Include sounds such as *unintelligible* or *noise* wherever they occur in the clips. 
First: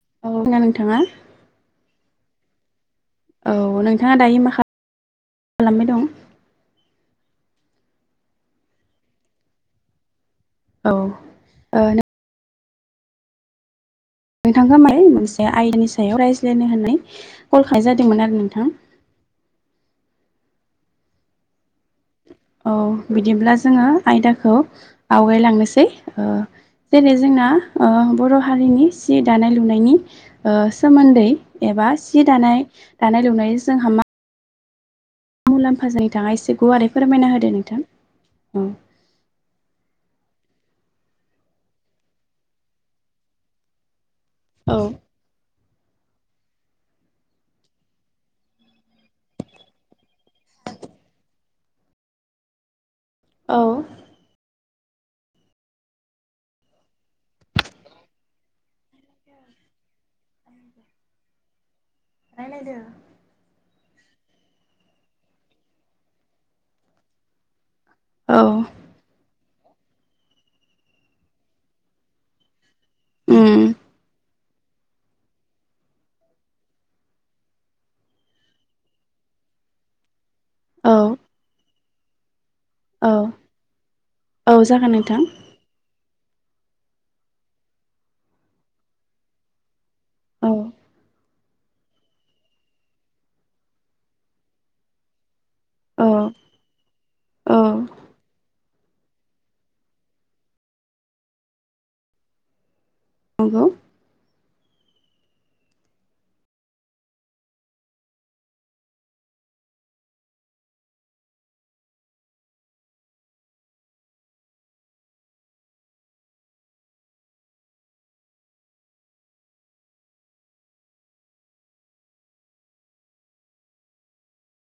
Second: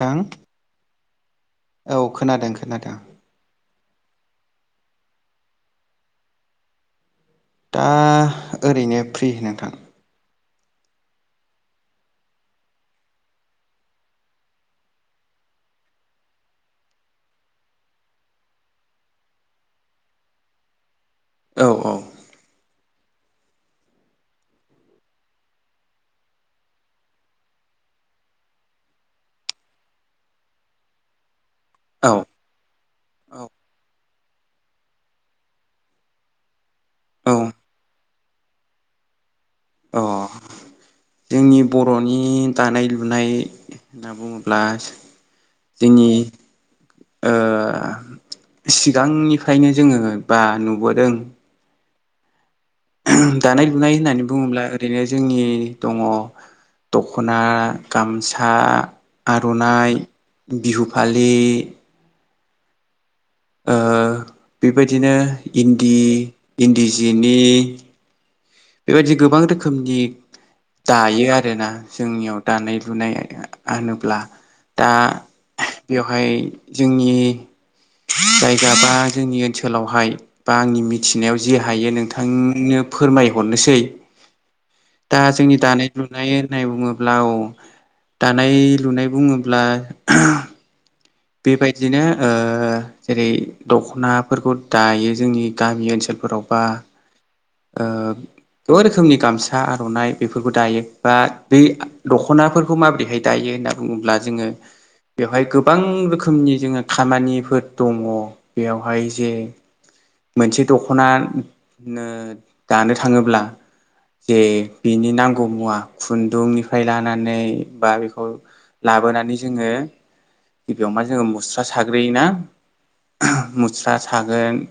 थां औ ना नोंथाङा औ खोनादों खोनादों औ नोंथाङा दायो मा खालामबाय दं? दा ओरैनो फ्रि नोंथां। औ ओ नों नोंथांखौ माने मोनसे आइनि सायाव रायज्लायनो होननाय कलखानाय जादोंमोन आरो नोंथां औ औ औ बिदिब्ला जोङो आयदाखौ आवगायलांनोसै ओ जेरै- जोंना ओ बर' हारिनि सि दानाय लुनायनि ओ सोमोन्दै एबा औ सि दानाय दानाय लुनाय जोंहा मा मुलाम्फा जायो नोंथाङा एसे गुवारै फोरमायना औ होदो नोंथां औ अ जोंनि बर'नि दानाय लुनाय होनना बुङो औ ब्लास जोंनि ओ सिगांनिफ्रायनो जोङो बा नुबोदों *unintelligible* औ दानाय लुनाय होननानै बुङोब्ला ओरैनो जोंनि दङ दख'ना गामसा आर'नाइ बिहु फालि रायलायदों ओ बेबायदिनो इन्दि इन्दि जिनि औ बेबायदि गोबां रोखोमनि दायो आरोना जोंनियाव दानाय लुनाय उम होनोब्ला दा बेवहाय जोंनि जायगा बा जोंनि ओनसोलावहाय बा आंनि औ मिथिनायाव जे हायो नोंथांनो औ फोरमाय हरनोसै औ जागोन दा नोंथां जोंनि दानाय लुनाय होननाय बुङोब्ला औ दानाय लुनाय बुङोब्ला औ बेबायदिनो ओ जेरै- दख'नाफोरखौ दायो जोंनि गामि औ ओनसोलफोराव बा औ ओ गोबां रोखोमनि गामसा आर'नाइ बेफोरखौ दायो बा बे दख'नाफोरखौ माबोरैहाय दायो नंगौ होनना बुङोब्ला जोङो बेवहाय गोबां रोखोमनि जोङो खामानिफोर दङ बेयावहाय जे मोनसे दख'ना नो दानो थाङोब्ला जे बिनि नांगौ मुवा खुन्दुंनिफ्राय लानानै बा बेखौ लाबोनानै जोङो गिबियाव मा जोङो मुस्रा साग्रोयोना मुस्रा सागोन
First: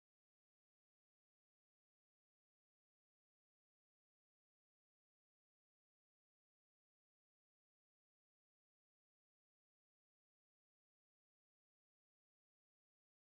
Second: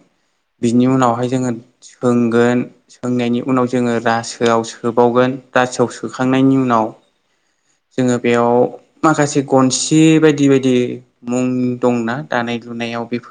बिनि उनावहाय जोङो सोंगोन सोंनायनि उनाव जोङो रासोआव सोबावगोन रासोआव सोखांनायनि उनाव जोङो बेयाव माखासे गनसि बायदि बायदि मुं दंना दानाय लुनायाव बेफोर